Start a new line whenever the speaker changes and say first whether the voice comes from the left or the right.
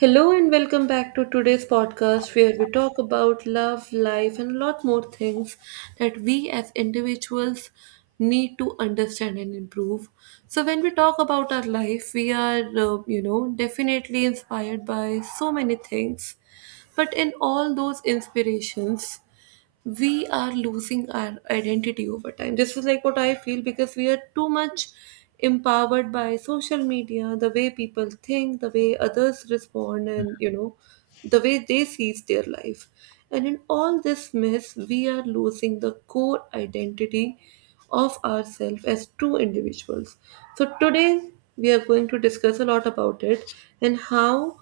right: Hello and welcome back to today's podcast where we talk about love, life, and a lot more things that we as individuals need to understand and improve. So, when we talk about our life, we are, definitely inspired by so many things. But in all those inspirations, we are losing our identity over time. This is like what I feel because we are too much empowered by social media, the way people think, the way others respond, and the way they sees their life. And in all this mess, we are losing the core identity of ourselves as true individuals. So today we are going to discuss a lot about it and how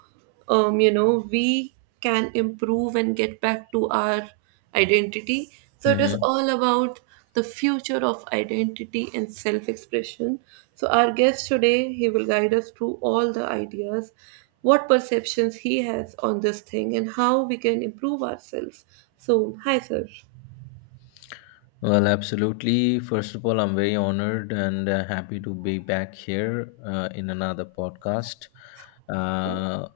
right: um, you know we can improve and get back to our identity. So it is
left: Mm-hmm.
right: all about the future of identity and self expression. So, our guest today, he will guide us through all the ideas, what perceptions he has on this thing, and how we can improve ourselves. So, hi, sir.
left: Well, absolutely. First of all, I'm very honored and happy to be back here in another podcast. Uh,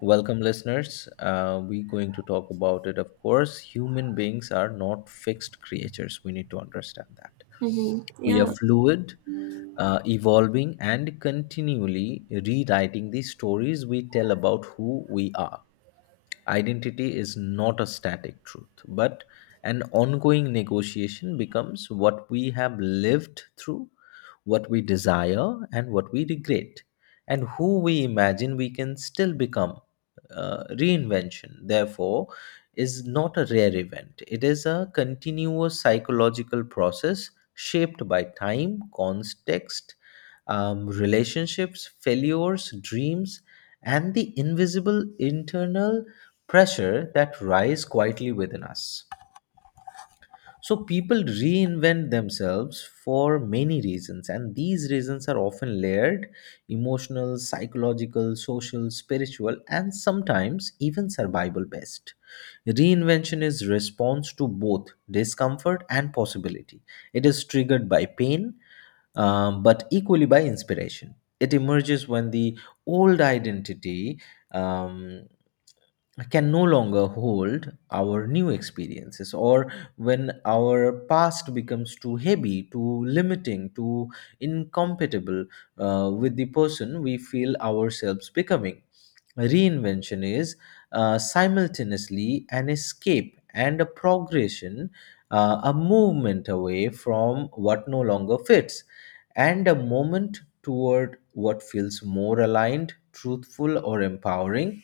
left: Welcome, listeners. We're going to talk about it. Of course, human beings are not fixed creatures. We need to understand that.
right: Mm-hmm.
left: We are
right: Yeah.
left: fluid, evolving, and continually rewriting the stories we tell about who we are. Identity is not a static truth, but an ongoing negotiation becomes what we have lived through, what we desire, and what we regret, and who we imagine we can still become. Reinvention, therefore, is not a rare event. It is a continuous psychological process shaped by time, context, relationships, failures, dreams, and the invisible internal pressure that rise quietly within us. So people reinvent themselves for many reasons, and these reasons are often layered emotional, psychological, social, spiritual, and sometimes even survival based. Reinvention is response to both discomfort and possibility. It is triggered by pain, but equally by inspiration. It emerges when the old identity um, can no longer hold our new experiences, or when our past becomes too heavy, too limiting, too incompatible with the person we feel ourselves becoming. Reinvention is simultaneously an escape and a progression, a movement away from what no longer fits and a moment toward what feels more aligned, truthful, or empowering,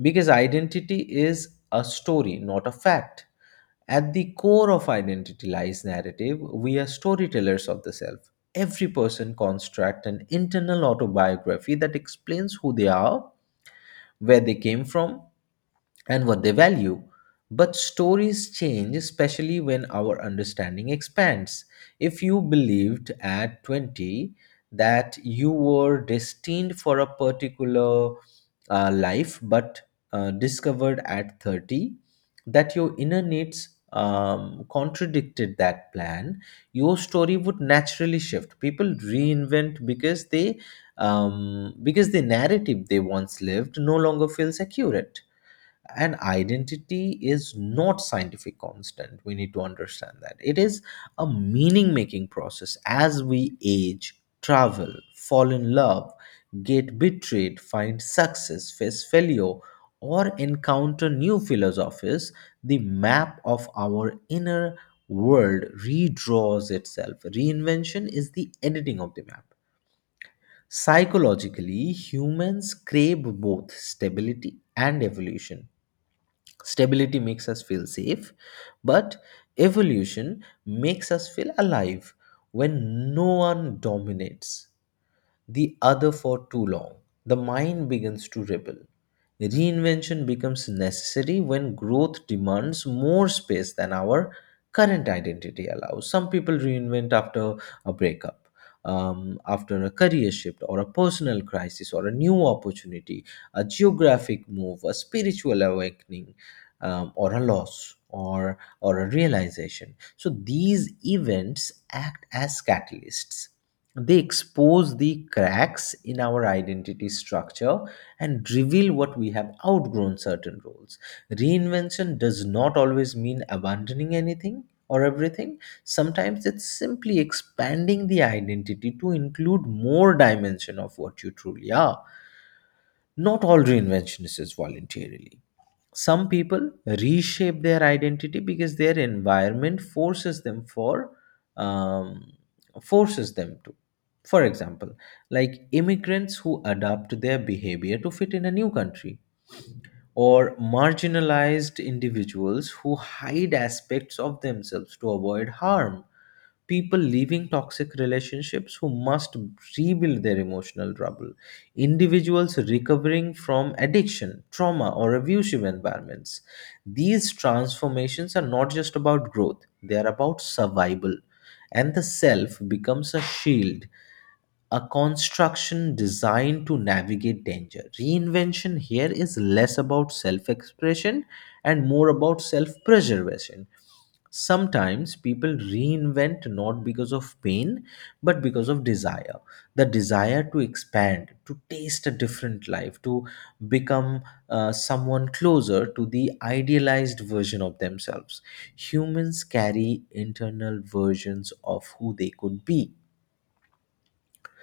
left: because identity is a story, not a fact. At the core of identity lies narrative. We are storytellers of the self. Every person constructs an internal autobiography that explains who they are, where they came from, and what they value. But stories change, especially when our understanding expands. If you believed at 20 that you were destined for a particular life, but discovered at 30 that your inner needs contradicted that plan, your story would naturally shift. People reinvent because they because the narrative they once lived no longer feels accurate, and identity is not scientific constant. We need to understand that it is a meaning making process. As we age, travel, fall in love, get betrayed, find success, face failure, or encounter new philosophies, the map of our inner world redraws itself. Reinvention is the editing of the map. Psychologically, humans crave both stability and evolution. Stability makes us feel safe, but evolution makes us feel alive. When no one dominates the other for too long, the mind begins to rebel. Reinvention becomes necessary when growth demands more space than our current identity allows. Some people reinvent after a breakup, after a career shift, or a personal crisis, or a new opportunity, a geographic move, a spiritual awakening, or a loss. Or a realization. So these events act as catalysts. They expose the cracks in our identity structure and reveal what we have outgrown, certain roles. Reinvention does not always mean abandoning anything or everything. Sometimes it's simply expanding the identity to include more dimension of what you truly are. Not all reinvention is voluntarily. Some people reshape their identity because their environment forces them for um, forces them to, for example, like immigrants who adapt their behavior to fit in a new country, or marginalized individuals who hide aspects of themselves to avoid harm, people leaving toxic relationships who must rebuild their emotional trouble, individuals recovering from addiction, trauma, or abusive environments. These transformations are not just about growth, they are about survival, and the self becomes a shield, a construction designed to navigate danger. Reinvention here is less about self expression and more about self preservation. Sometimes people reinvent not because of pain but because of desire. The desire to expand, to taste a different life, to become someone closer to the idealized version of themselves. Humans carry internal versions of who they could be,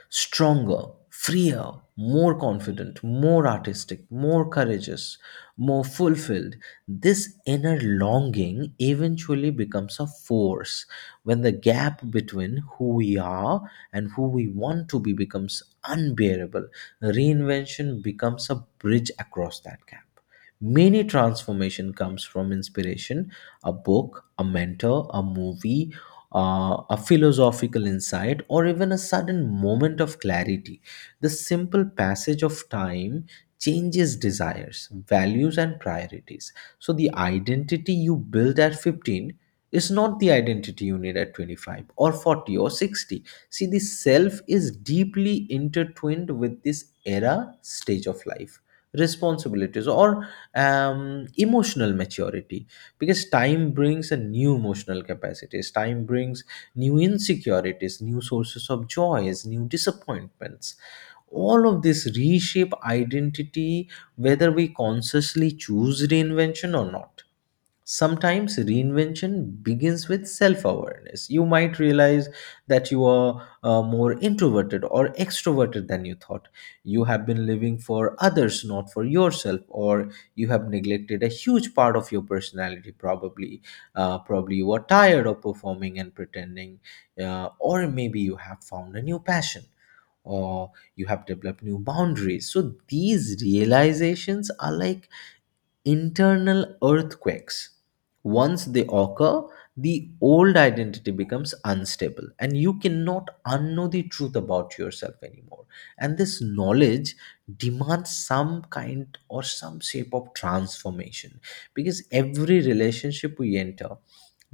left: stronger, freer, more confident, more artistic, more courageous, more fulfilled. This inner longing eventually becomes a force when the gap between who we are and who we want to be becomes unbearable. Reinvention becomes a bridge across that gap. Many transformation comes from inspiration, a book, a mentor, a movie, a philosophical insight, or even a sudden moment of clarity. The simple passage of time changes desires, values, and priorities. So, the identity you build at 15 is not the identity you need at 25 or 40 or 60. See, the self is deeply intertwined with this era stage of life, responsibilities, or emotional maturity, because time brings a new emotional capacities. Time brings new insecurities, new sources of joys, new disappointments. All of this reshape identity, whether we consciously choose reinvention or not. Sometimes reinvention begins with self awareness. You might realize that you are more introverted or extroverted than you thought. You have been living for others, not for yourself, or you have neglected a huge part of your personality, probably. Probably you are tired of performing and pretending, or maybe you have found a new passion. Or you have developed new boundaries. So these realizations are like internal earthquakes. Once they occur, the old identity becomes unstable and you cannot unknow the truth about yourself anymore. And this knowledge demands some kind or some shape of transformation, because every relationship we enter,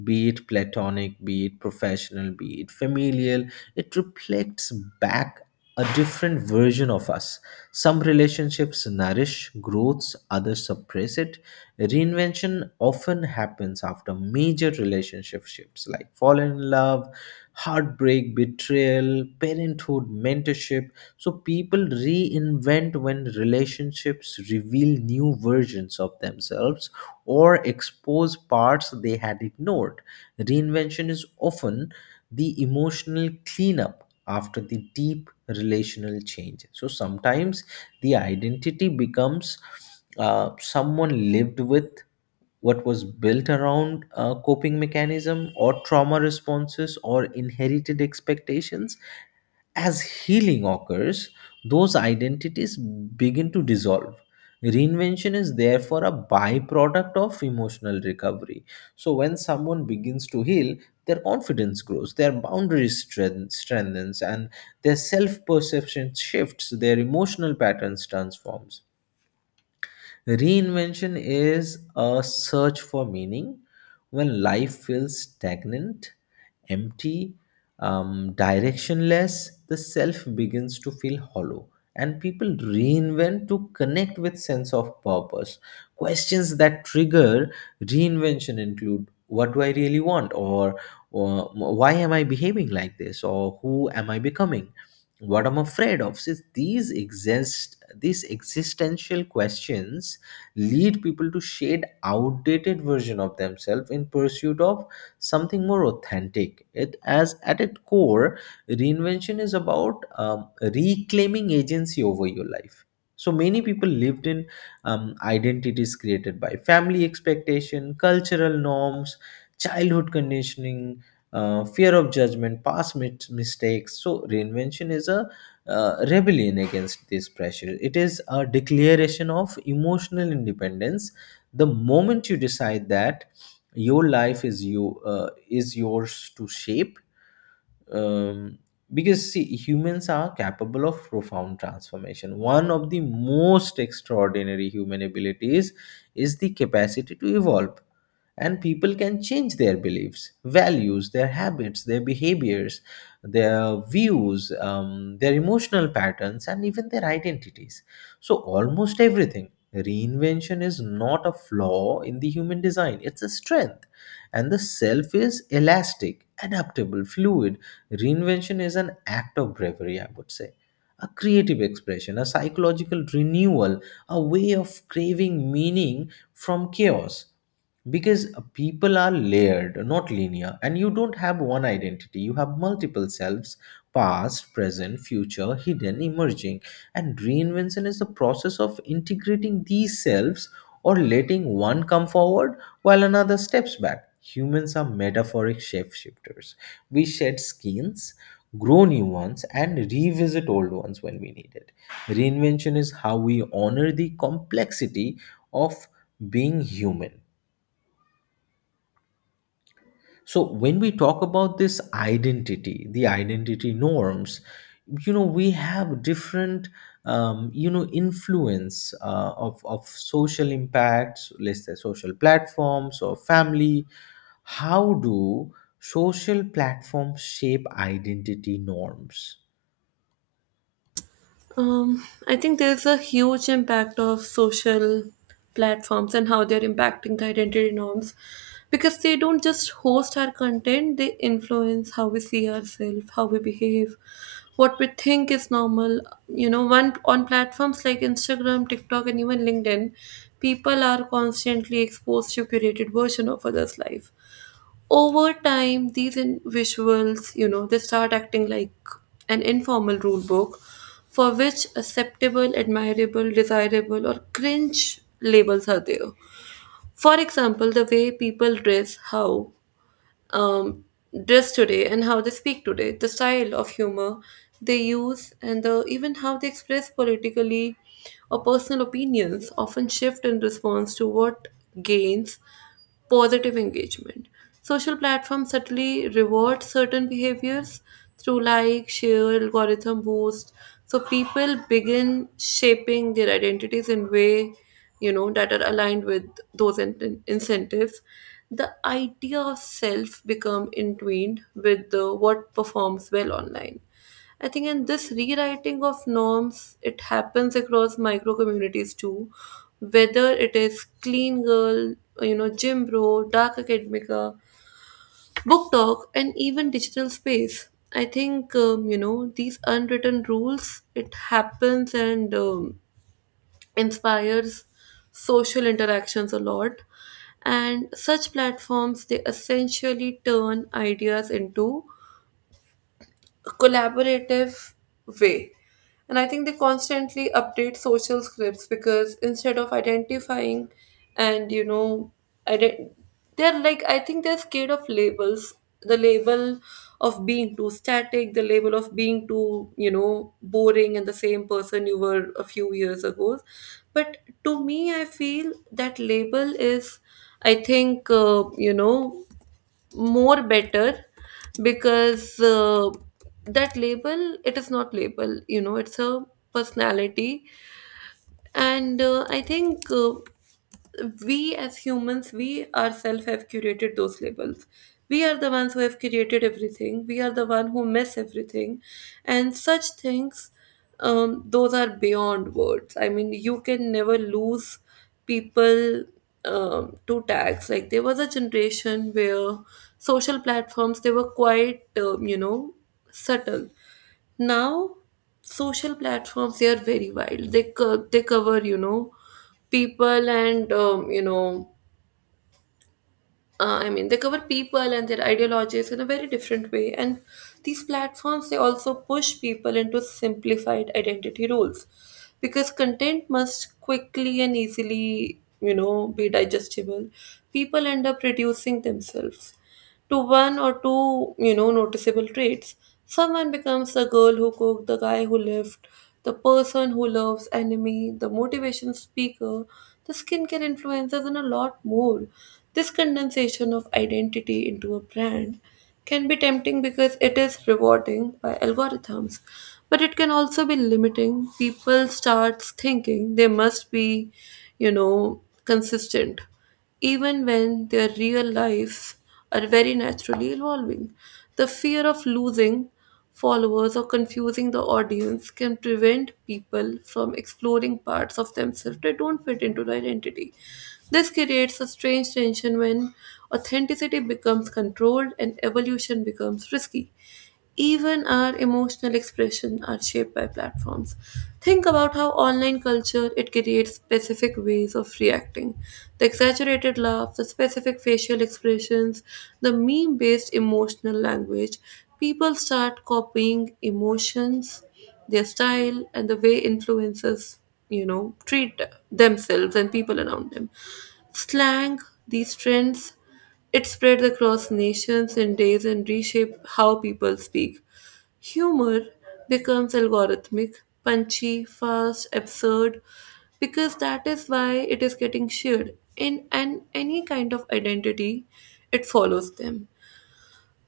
left: be it platonic, be it professional, be it familial, it reflects back a different version of us. Some relationships nourish growths, others suppress it. Reinvention often happens after major relationship shifts, like falling in love, heartbreak, betrayal, parenthood, mentorship. So people reinvent when relationships reveal new versions of themselves or expose parts they had ignored. Reinvention is often the emotional cleanup after the deep relational change. So sometimes the identity becomes someone lived with what was built around coping mechanism or trauma responses or inherited expectations. As healing occurs, those identities begin to dissolve. Reinvention is therefore a byproduct of emotional recovery. So, when someone begins to heal, their confidence grows, their boundaries strengthens, and their self perception shifts, their emotional patterns transforms. Reinvention is a search for meaning when life feels stagnant, empty, directionless. The self begins to feel hollow, and people reinvent to connect with sense of purpose. Questions that trigger reinvention include: what do I really want? Or why am I behaving like this? Or who am I becoming? What I'm afraid of. Since these exist, these existential questions lead people to shade outdated version of themselves in pursuit of something more authentic. It as at its core reinvention is about reclaiming agency over your life. So many people lived in identities created by family expectation, cultural norms, childhood conditioning, fear of judgment, past mistakes. So reinvention is a rebellion against this pressure. It is a declaration of emotional independence. The moment you decide that your life is you is yours to shape, um, because see, humans are capable of profound transformation. One of the most extraordinary human abilities is the capacity to evolve, and people can change their beliefs, values, their habits, their behaviors, their views, their emotional patterns, and even their identities. So almost everything, reinvention is not a flaw in the human design, it's a strength, and the self is elastic, adaptable, fluid. Reinvention is an act of bravery, I would say, a creative expression, a psychological renewal, a way of craving meaning from chaos. Because people are layered, not linear, and you don't have one identity, you have multiple selves, past, present, future, hidden, emerging. And reinvention is the process of integrating these selves or letting one come forward while another steps back. Humans are metaphoric shapeshifters. We shed skins, grow new ones, and revisit old ones when we need it. Reinvention is how we honor the complexity of being human. So, when we talk about this identity, the identity norms, you know, we have different, you know, influence of social impacts, let's say social platforms or family. How do social platforms shape identity norms?
right: I think there's a huge impact of social platforms and how they're impacting the identity norms because they don't just host our content, they influence how we see ourselves, how we behave, what we think is normal. You know, one on platforms like Instagram, TikTok, and even LinkedIn, people are constantly exposed to curated version of others' life over time. These visuals, they start acting like an informal rule book for which acceptable, admirable, desirable, or cringe labels are there. For example, the way people dress, how um, dress today and how they speak today, the style of humor they use, and even how they express politically or personal opinions often shift in response to what gains positive engagement. Social platforms subtly reward certain behaviors through like, share, algorithm boost. So people begin shaping their identities in way, that are aligned with those incentives. The idea of self become entwined with the what performs well online. I think, and this rewriting of norms, it happens across micro communities too. Whether it is clean girl, gym bro, dark academica, book talk, and even digital space. I think these unwritten rules. It happens and inspires social interactions a lot, and such platforms they essentially turn ideas into collaborative way. And I think they constantly update social scripts because instead of identifying and ident- they're like, I think they're scared of labels. The label of being too static, the label of being too, boring, and the same person you were a few years ago. But to me, I feel that label is, I think, more better because that label, it is not label, it's a personality. And I think we as humans, we ourselves have curated those labels. We are the ones who have created everything. We are the one who mess everything, and such things, those are beyond words. I mean, you can never lose people, to tags. Like, there was a generation where social platforms they were quite, subtle. Now social platforms they are very wild. They they cover, people and, I mean they cover people and their ideologies in a very different way. And these platforms they also push people into simplified identity roles because content must quickly and easily, be digestible. People end up reducing themselves to one or two, noticeable traits. Someone becomes the girl who cooked, the guy who lived, the person who loves anime, the motivation speaker, the skincare influencers, and a lot more. This condensation of identity into a brand can be tempting because it is rewarding by algorithms, but it can also be limiting. People start thinking they must be, consistent even when their real lives are very naturally evolving. The fear of losing followers or confusing the audience can prevent people from exploring parts of themselves that don't fit into their identity. This creates a strange tension when authenticity becomes controlled and evolution becomes risky. Even our emotional expression are shaped by platforms. Think about how online culture, it creates specific ways of reacting. The exaggerated laugh, the specific facial expressions, the meme-based emotional language. People start copying emotions, their style, and the way influencers, treat themselves and people around them. Slang, these trends, it spread across nations in days and reshaped how people speak. Humor becomes algorithmic, punchy, fast, absurd, because that is why it is getting shared. In, an Any kind of identity, it follows them.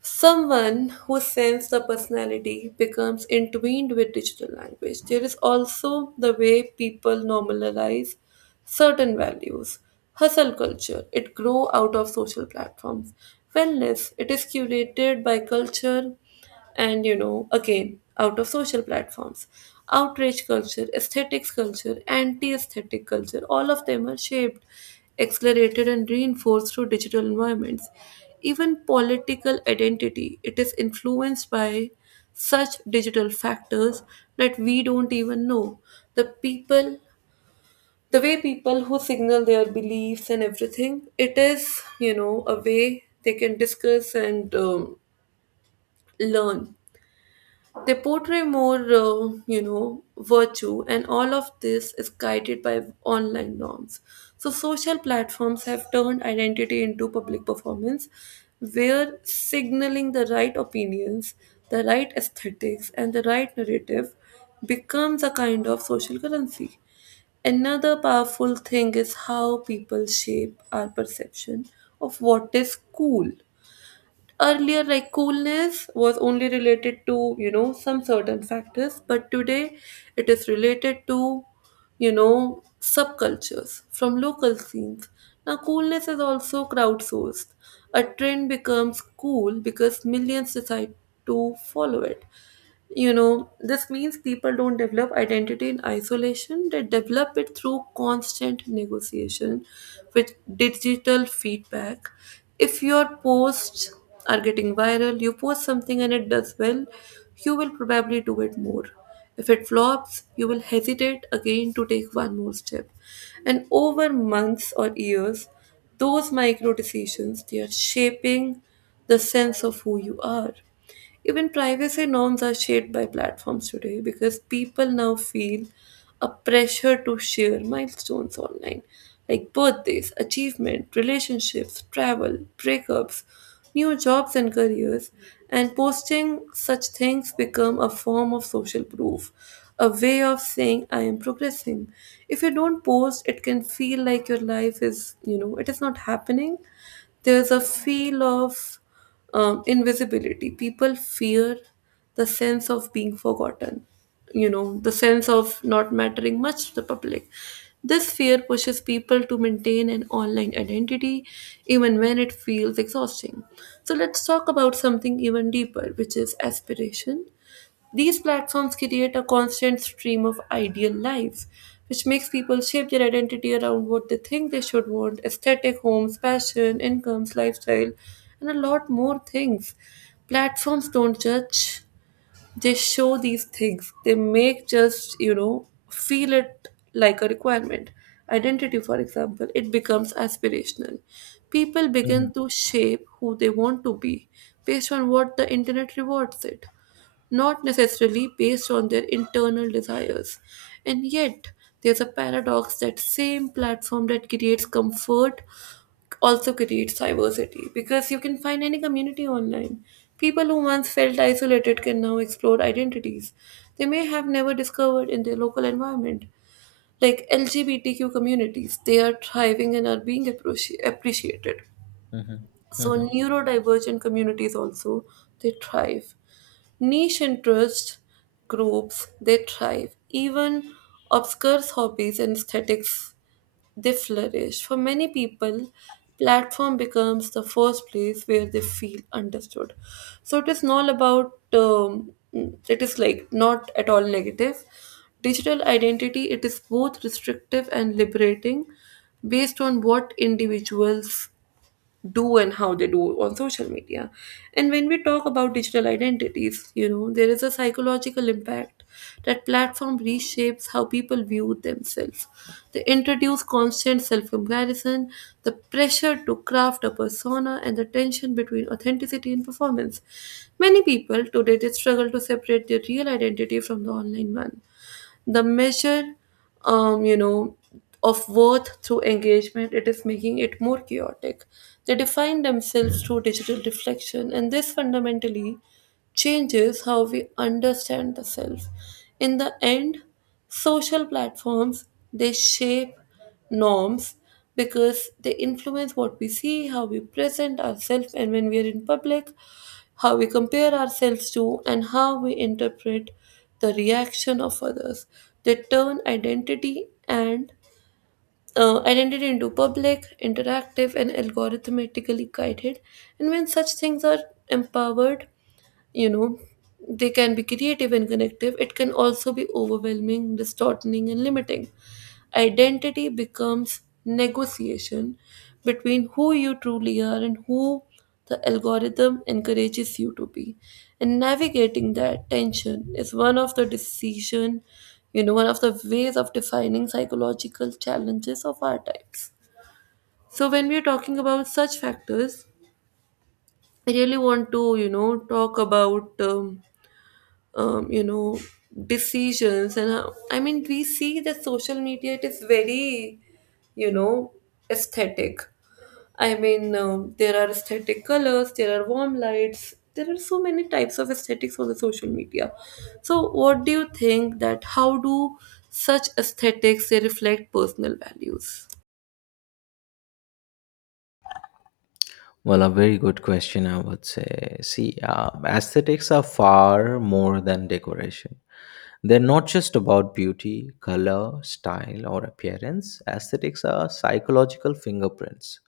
right: Someone who sends the personality becomes entwined with digital language. There is also the way people normalize certain values. Hustle culture, it grow out of social platforms. Wellness, it is curated by culture, and again out of social platforms. Outrage culture, aesthetics culture, anti-aesthetic culture, all of them are shaped, accelerated, and reinforced through digital environments. Even political identity, it is influenced by such digital factors that we don't even know. The people, the way people who signal their beliefs and everything, it is, a way they can discuss and learn. They portray more, virtue, and all of this is guided by online norms. So, social platforms have turned identity into public performance, where signaling the right opinions, the right aesthetics, and the right narrative becomes a kind of social currency. Another powerful thing is how people shape our perception of what is cool. Earlier, like, coolness was only related to, some certain factors, but today it is related to, subcultures from local scenes. Now coolness is also crowdsourced. A trend becomes cool because millions decide to follow it. This means people don't develop identity in isolation, they develop it through constant negotiation with digital feedback. If your posts are getting viral, you post something and it does well, you will probably do it more. If it flops, you will hesitate again to take one more step. And over months or years, those micro decisions, they are shaping the sense of who you are. Even privacy norms are shaped by platforms today because people now feel a pressure to share milestones online, like birthdays, achievement, relationships, travel, breakups, new jobs and careers, and posting such things become a form of social proof, a way of saying I am progressing. If you don't post, it can feel like your life is, it is not happening. There's a feel of invisibility. People fear the sense of being forgotten, the sense of not mattering much to the public. This fear pushes people to maintain an online identity even when it feels exhausting. So, let's talk about something even deeper, which is aspiration. These platforms create a constant stream of ideal lives, which makes people shape their identity around what they think they should want: aesthetic, homes, passion, incomes, lifestyle, and a lot more things. Platforms don't judge, they show these things. They make just, feel it like a requirement. Identity, for example, it becomes aspirational. People
left: Mhm,
right: begin to shape who they want to be based on what the internet rewards it, not necessarily based on their internal desires. And yet, there's a paradox that same platform that creates comfort also creates diversity because you can find any community online. People who once felt isolated can now explore identities they may have never discovered in their local environment. Like LGBTQ communities, they are thriving and are being appreciated.
left: mhm,
right: So
left: mhm.
right: neurodivergent communities also they thrive. Niche interest groups they thrive. Even obscure hobbies and aesthetics they flourish. For many people, platform becomes the first place where they feel understood. So it is not about, it is like not at all negative. Digital identity, it is both restrictive and liberating based on what individuals do and how they do on social media. And when we talk about digital identities, there is a psychological impact that platform reshapes how people view themselves. They introduce constant self comparison, the pressure to craft a persona, and the tension between authenticity and performance. Many people today they struggle to separate their real identity from the online one. The measure, um, you know, of worth through engagement, it is making it more chaotic. They define themselves through digital reflection, and this fundamentally changes how we understand the self. In the end, social platforms they shape norms because they influence what we see, how we present ourselves, and when we are in public, how we compare ourselves to, and how we interpret the reaction of others. They turn identity into public, interactive, and algorithmically guided. And when such things are empowered, you know they can be creative and connective. It can also be overwhelming, distorting, and limiting. Identity becomes negotiation between who you truly are and who the algorithm encourages you to be, and navigating that tension is one of the decision, one of the ways of defining psychological challenges of our times. So when we are talking about such factors, I really want to, talk about um, you know decisions and how, I mean we see that social media, it is very, you know aesthetic. I mean, there are aesthetic colors, there are warm lights, there are so many types of aesthetics on the social media. So what do you think, that how do such aesthetics they reflect personal values?
left: Well, a very good question, I would say. See, aesthetics are far more than decoration. They're not just about beauty, color, style, or appearance. Aesthetics are psychological fingerprints.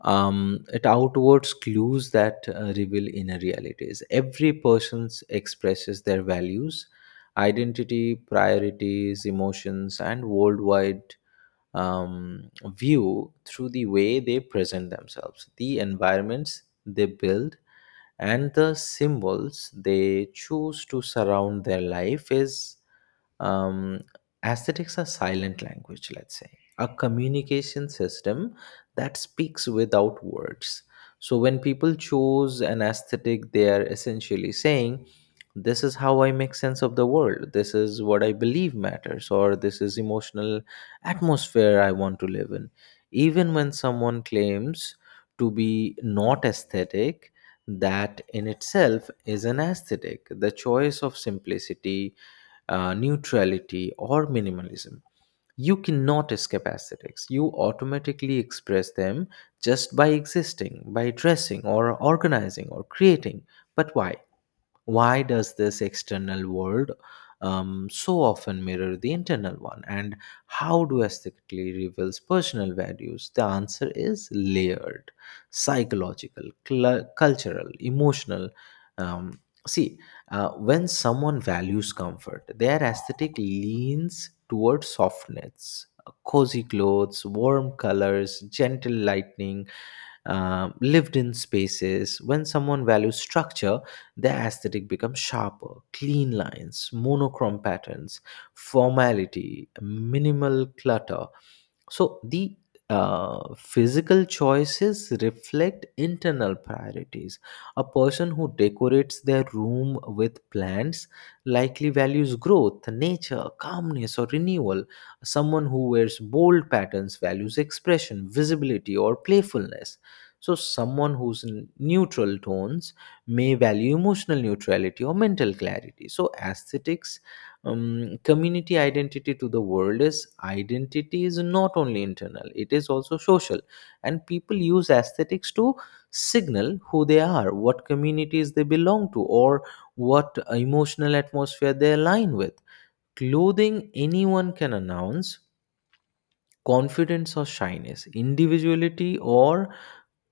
left: It outwards clues that reveal inner realities. Every person expresses their values, identity, priorities, emotions, and worldwide um, view through the way they present themselves, the environments they build, and the symbols they choose to surround their life is um, aesthetics are silent language, let's say, a communication system that speaks without words. So when people choose an aesthetic, they are essentially saying, this is how I make sense of the world, this is what I believe matters, or this is emotional atmosphere I want to live in. Even when someone claims to be not aesthetic, that in itself is an aesthetic, the choice of simplicity, neutrality, or minimalism. You cannot escape aesthetics. You automatically express them just by existing, by dressing, or organizing, or creating. But why? Why does this external world so often mirror the internal one, and how do aesthetically reveals personal values? The answer is layered: psychological, cultural, emotional. um, See, when someone values comfort, their aesthetic leans towards softness: cozy clothes, warm colors, gentle lighting, lived in spaces. When someone values structure, the aesthetic becomes sharper, clean lines, monochrome patterns, formality, minimal clutter. So the physical choices reflect internal priorities. A person who decorates their room with plants likely values growth, nature, calmness, or renewal. Someone who wears bold patterns values expression, visibility, or playfulness. So, someone who's in neutral tones may value emotional neutrality or mental clarity. So, aesthetics, community identity to the world is identity is not only internal, it is also social. And people use aesthetics to signal who they are, what communities they belong to, or what emotional atmosphere they align with. Clothing anyone can announce confidence or shyness, individuality or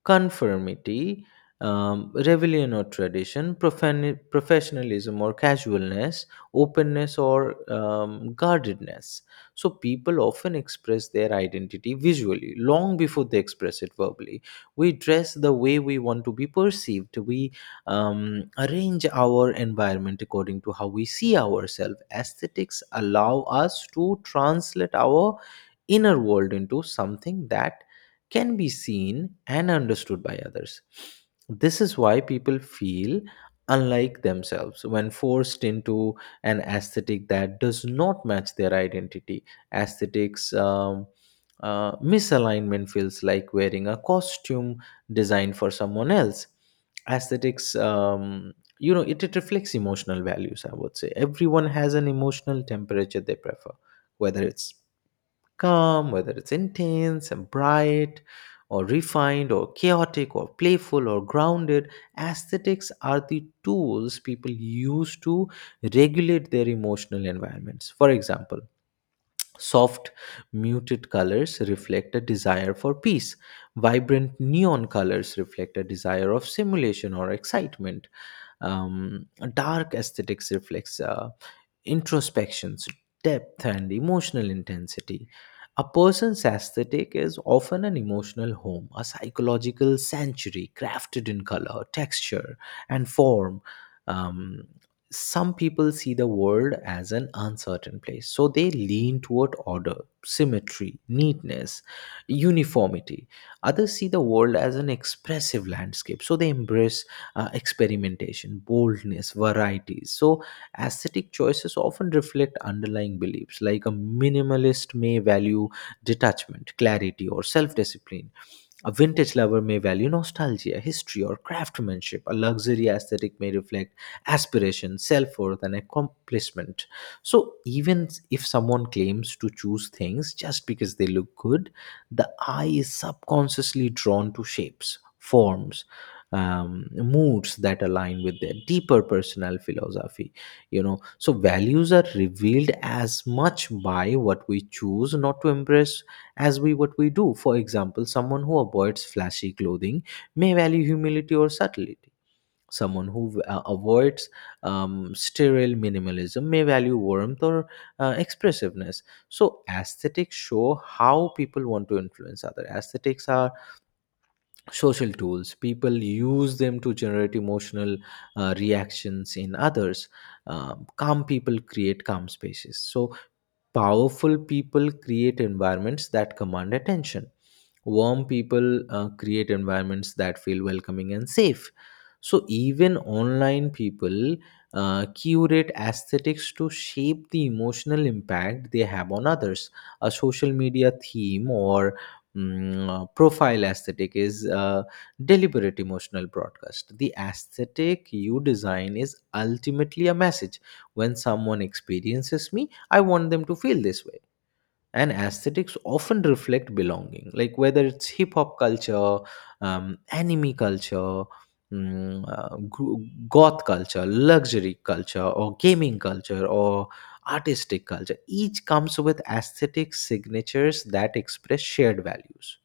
left: conformity, rebellion or tradition, professionalism or casualness, openness or guardedness. So people often express their identity visually long before they express it verbally. We dress the way we want to be perceived. We arrange our environment according to how we see ourselves. Aesthetics allow us to translate our inner world into something that can be seen and understood by others. This is why people feel unlike themselves when forced into an aesthetic that does not match their identity. Aesthetics misalignment feels like wearing a costume designed for someone else. Aesthetics, you know, it reflects emotional values, I would say. Everyone has an emotional temperature they prefer, whether it's calm, whether it's intense and bright, or refined, or chaotic, or playful, or grounded. Aesthetics are the tools people use to regulate their emotional environments. For example, soft, muted colors reflect a desire for peace, vibrant neon colors reflect a desire of simulation or excitement, um, dark aesthetics reflects introspections, depth, and emotional intensity. A person's aesthetic is often an emotional home, a psychological sanctuary crafted in color, texture, and form. Um, some people see the world as an uncertain place, so they lean toward order, symmetry, neatness, uniformity. Others see the world as an expressive landscape, so they embrace experimentation, boldness, varieties. So, aesthetic choices often reflect underlying beliefs. Like a minimalist may value detachment, clarity, or self discipline. A vintage lover may value nostalgia, history, or craftsmanship. A luxury aesthetic may reflect aspiration, self worth, and accomplishment. So, even if someone claims to choose things just because they look good, the eye is subconsciously drawn to shapes, forms, moods that align with their deeper personal philosophy. You know, so values are revealed as much by what we choose not to embrace as we what we do. For example, someone who avoids flashy clothing may value humility or subtlety. Someone who avoids sterile minimalism may value warmth or expressiveness. So aesthetics show how people want to influence other aesthetics. Are social tools. People use them to generate emotional reactions in others. Calm people create calm spaces, so powerful people create environments that command attention. Warm people create environments that feel welcoming and safe. So even online, people curate aesthetics to shape the emotional impact they have on others. A social media theme or profile aesthetic is a deliberate emotional broadcast. The aesthetic you design is ultimately a message: when someone experiences me, I want them to feel this way. And aesthetics often reflect belonging, like whether it's hip hop culture, anime culture, mm, uh, gro- goth culture, luxury culture, or gaming culture, or artistic culture. Each comes with aesthetic signatures that express shared values.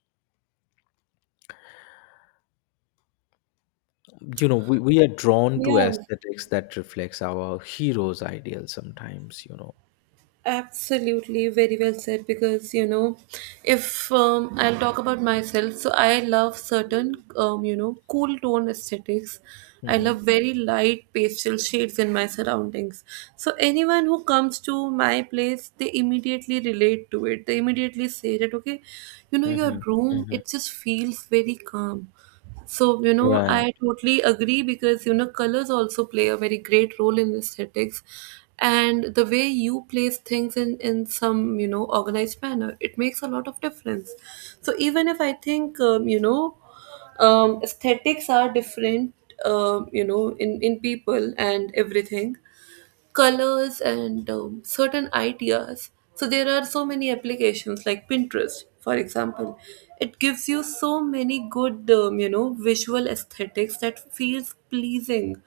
left: You know, we are drawn to
right: Yeah.
left: aesthetics that reflects our heroes' ideals sometimes, you know.
right: Absolutely, very well said. Because, if I'll talk about myself, so I love certain, cool tone aesthetics. I love
left: Hmm.
right: very light pastel shades in my surroundings. So anyone who comes to my place, they immediately relate to it. They immediately say that okay,
left: Hmm.
right: your room,
left: Hmm.
right: it just feels very calm. So,
left: Right.
right: I totally agree because, colors also play a very great role in aesthetics. And the way you place things in some, organized manner, it makes a lot of difference. So, even if I think, aesthetics are different, in people and everything, colors and certain ideas. So there are so many applications like Pinterest, for example. It gives you so many good, visual aesthetics that feels pleasing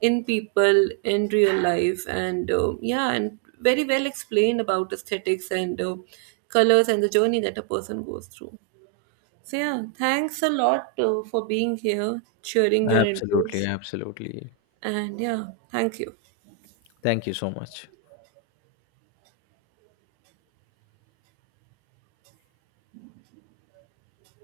right: in people in real life, and yeah, and very well explained about aesthetics and colors and the journey that a person goes through. So yeah, thanks a lot for being here, sharing your
left: Absolutely,
right: inputs,
left: absolutely.
right: and yeah, thank you.
left: Thank you so much.